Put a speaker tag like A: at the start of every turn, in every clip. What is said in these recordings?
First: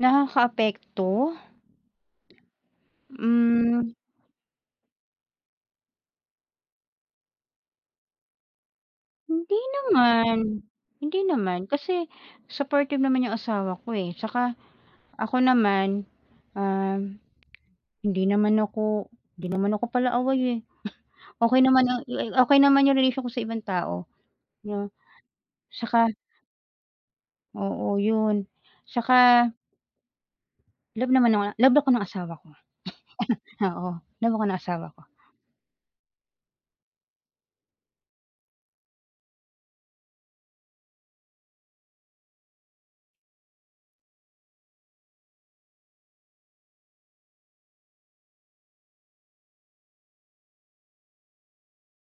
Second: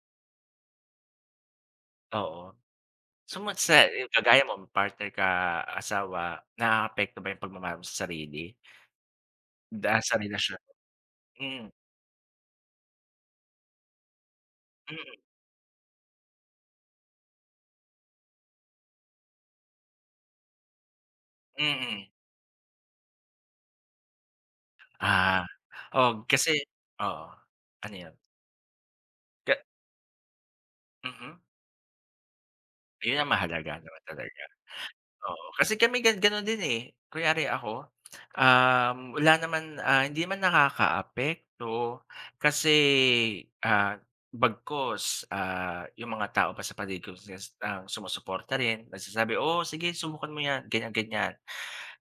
A: Nakakaapekto?
B: Oo. Sumakse
A: Hmm.
B: 'yong kagaya mo may partner ka asawa, naapekto ba 'yong pagmamaha mo sa sarili?
A: Hindi
B: Daan sa relasyon.
A: naman, hindi naman.
B: Mm.
A: Kasi, supportive naman 'yong asawa ko, eh, 'tsaka
B: Mm.
A: ako naman, um, hindi naman ako hindi naman ako pala away, eh. Okay naman a
B: Mm.
A: li okay naman 'yong relation ko sa ibang tao. Yeah,
B: Ah.
A: saka
B: Og kasi oo, ano
A: oo,
B: 'yon?
A: 'yon, saka
B: Ka
A: love naman
B: Mhm.
A: ako ng love ako ng asawa ko.
B: Ayun ang mahalaga
A: Oo,
B: naman
A: love
B: talaga.
A: ako ng asawa ko.
B: Oo, kasi kami gan gano'n din, eh. Kunyari ako, um, wala naman, ah, hindi naman nakakaapekto kasi, ah, bagkus, ah, 'yong mga tao pa sa paligid, closest ang sumusuporta rin, nagsasabi, "Oo, sige subukan mo 'yan," ganiyan-ganiyan.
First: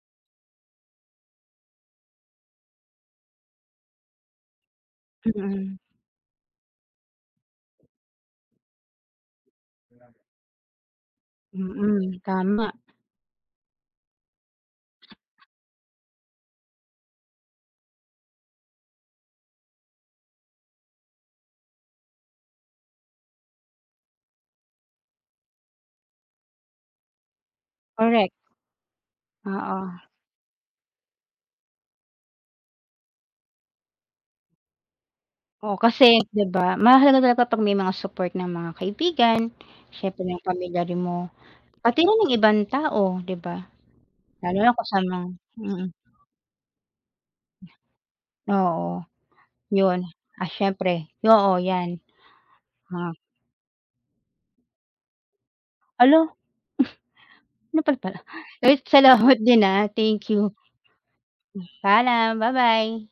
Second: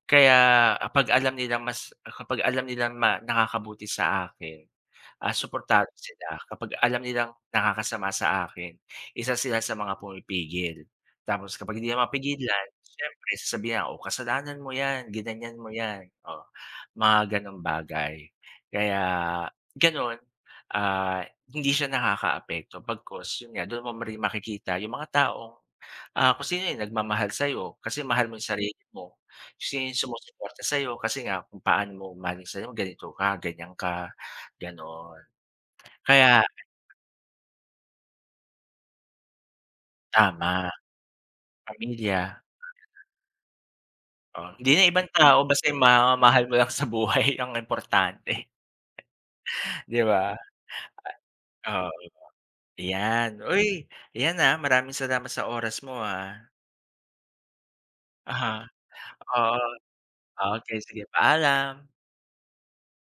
B: Kaya, ah, 'pag alam nilang mas kapag alam nilang ma nakakabuti sa akin, ah,
A: Mm.
B: suportado sila, kapag alam nilang, nakakasama sa akin, isa sila sa mga pumipigil. Tapos kapag hindi na ako
A: Mm,
B: mapigilan,
A: tama.
B: siyempre sasabihan ako, "O, kasalanan mo 'yan, ginanyan mo yan," o, mga gano'ng bagay. Kaya gano'n, ah, hindi siya nakakaapekto bagkus 'yon nga, do'n mo rin makikita 'yong mga taong, ah, kung sino 'yong nagmamahal sa'yo, kasi mahal
A: Correct.
B: mo 'yong sarili mo, sino 'yong
A: Oo.
B: sumusuporta sa'yo kasi nga, kung paano mo mahalin sarili mo, ganito ka, ganiyan ka, gano'n.
A: Oo. kasi,
B: Kaya
A: 'di ba, mahalaga talaga pag may mga support ng mga kaibigan, siyempre ng
B: Tama.
A: pamilya din mo, pati rin
B: Pamilya.
A: 'yong ibang tao, 'di ba?
B: O?
A: Lalo
B: Hindi
A: na
B: na 'yong ibang
A: kasama ang
B: tao basta 'yong
A: mm.
B: mga mahal mo lang sa buhay ang importante.
A: Ya Oo. 'Yon,
B: 'Di ba?
A: ah, siyempre, oo 'yan.
B: Oo,
A: Ha
B: 'yon lang. 'Yan, uy, 'yan, ah, maraming salamat sa oras mo,
A: Hala!
B: ah.
A: Nopal pala.
B: Uh-huh.
A: Uy, salamat
B: Oo.
A: din, ah, thank you. M
B: Okay sige, paalam.
A: paalam, ba-bye.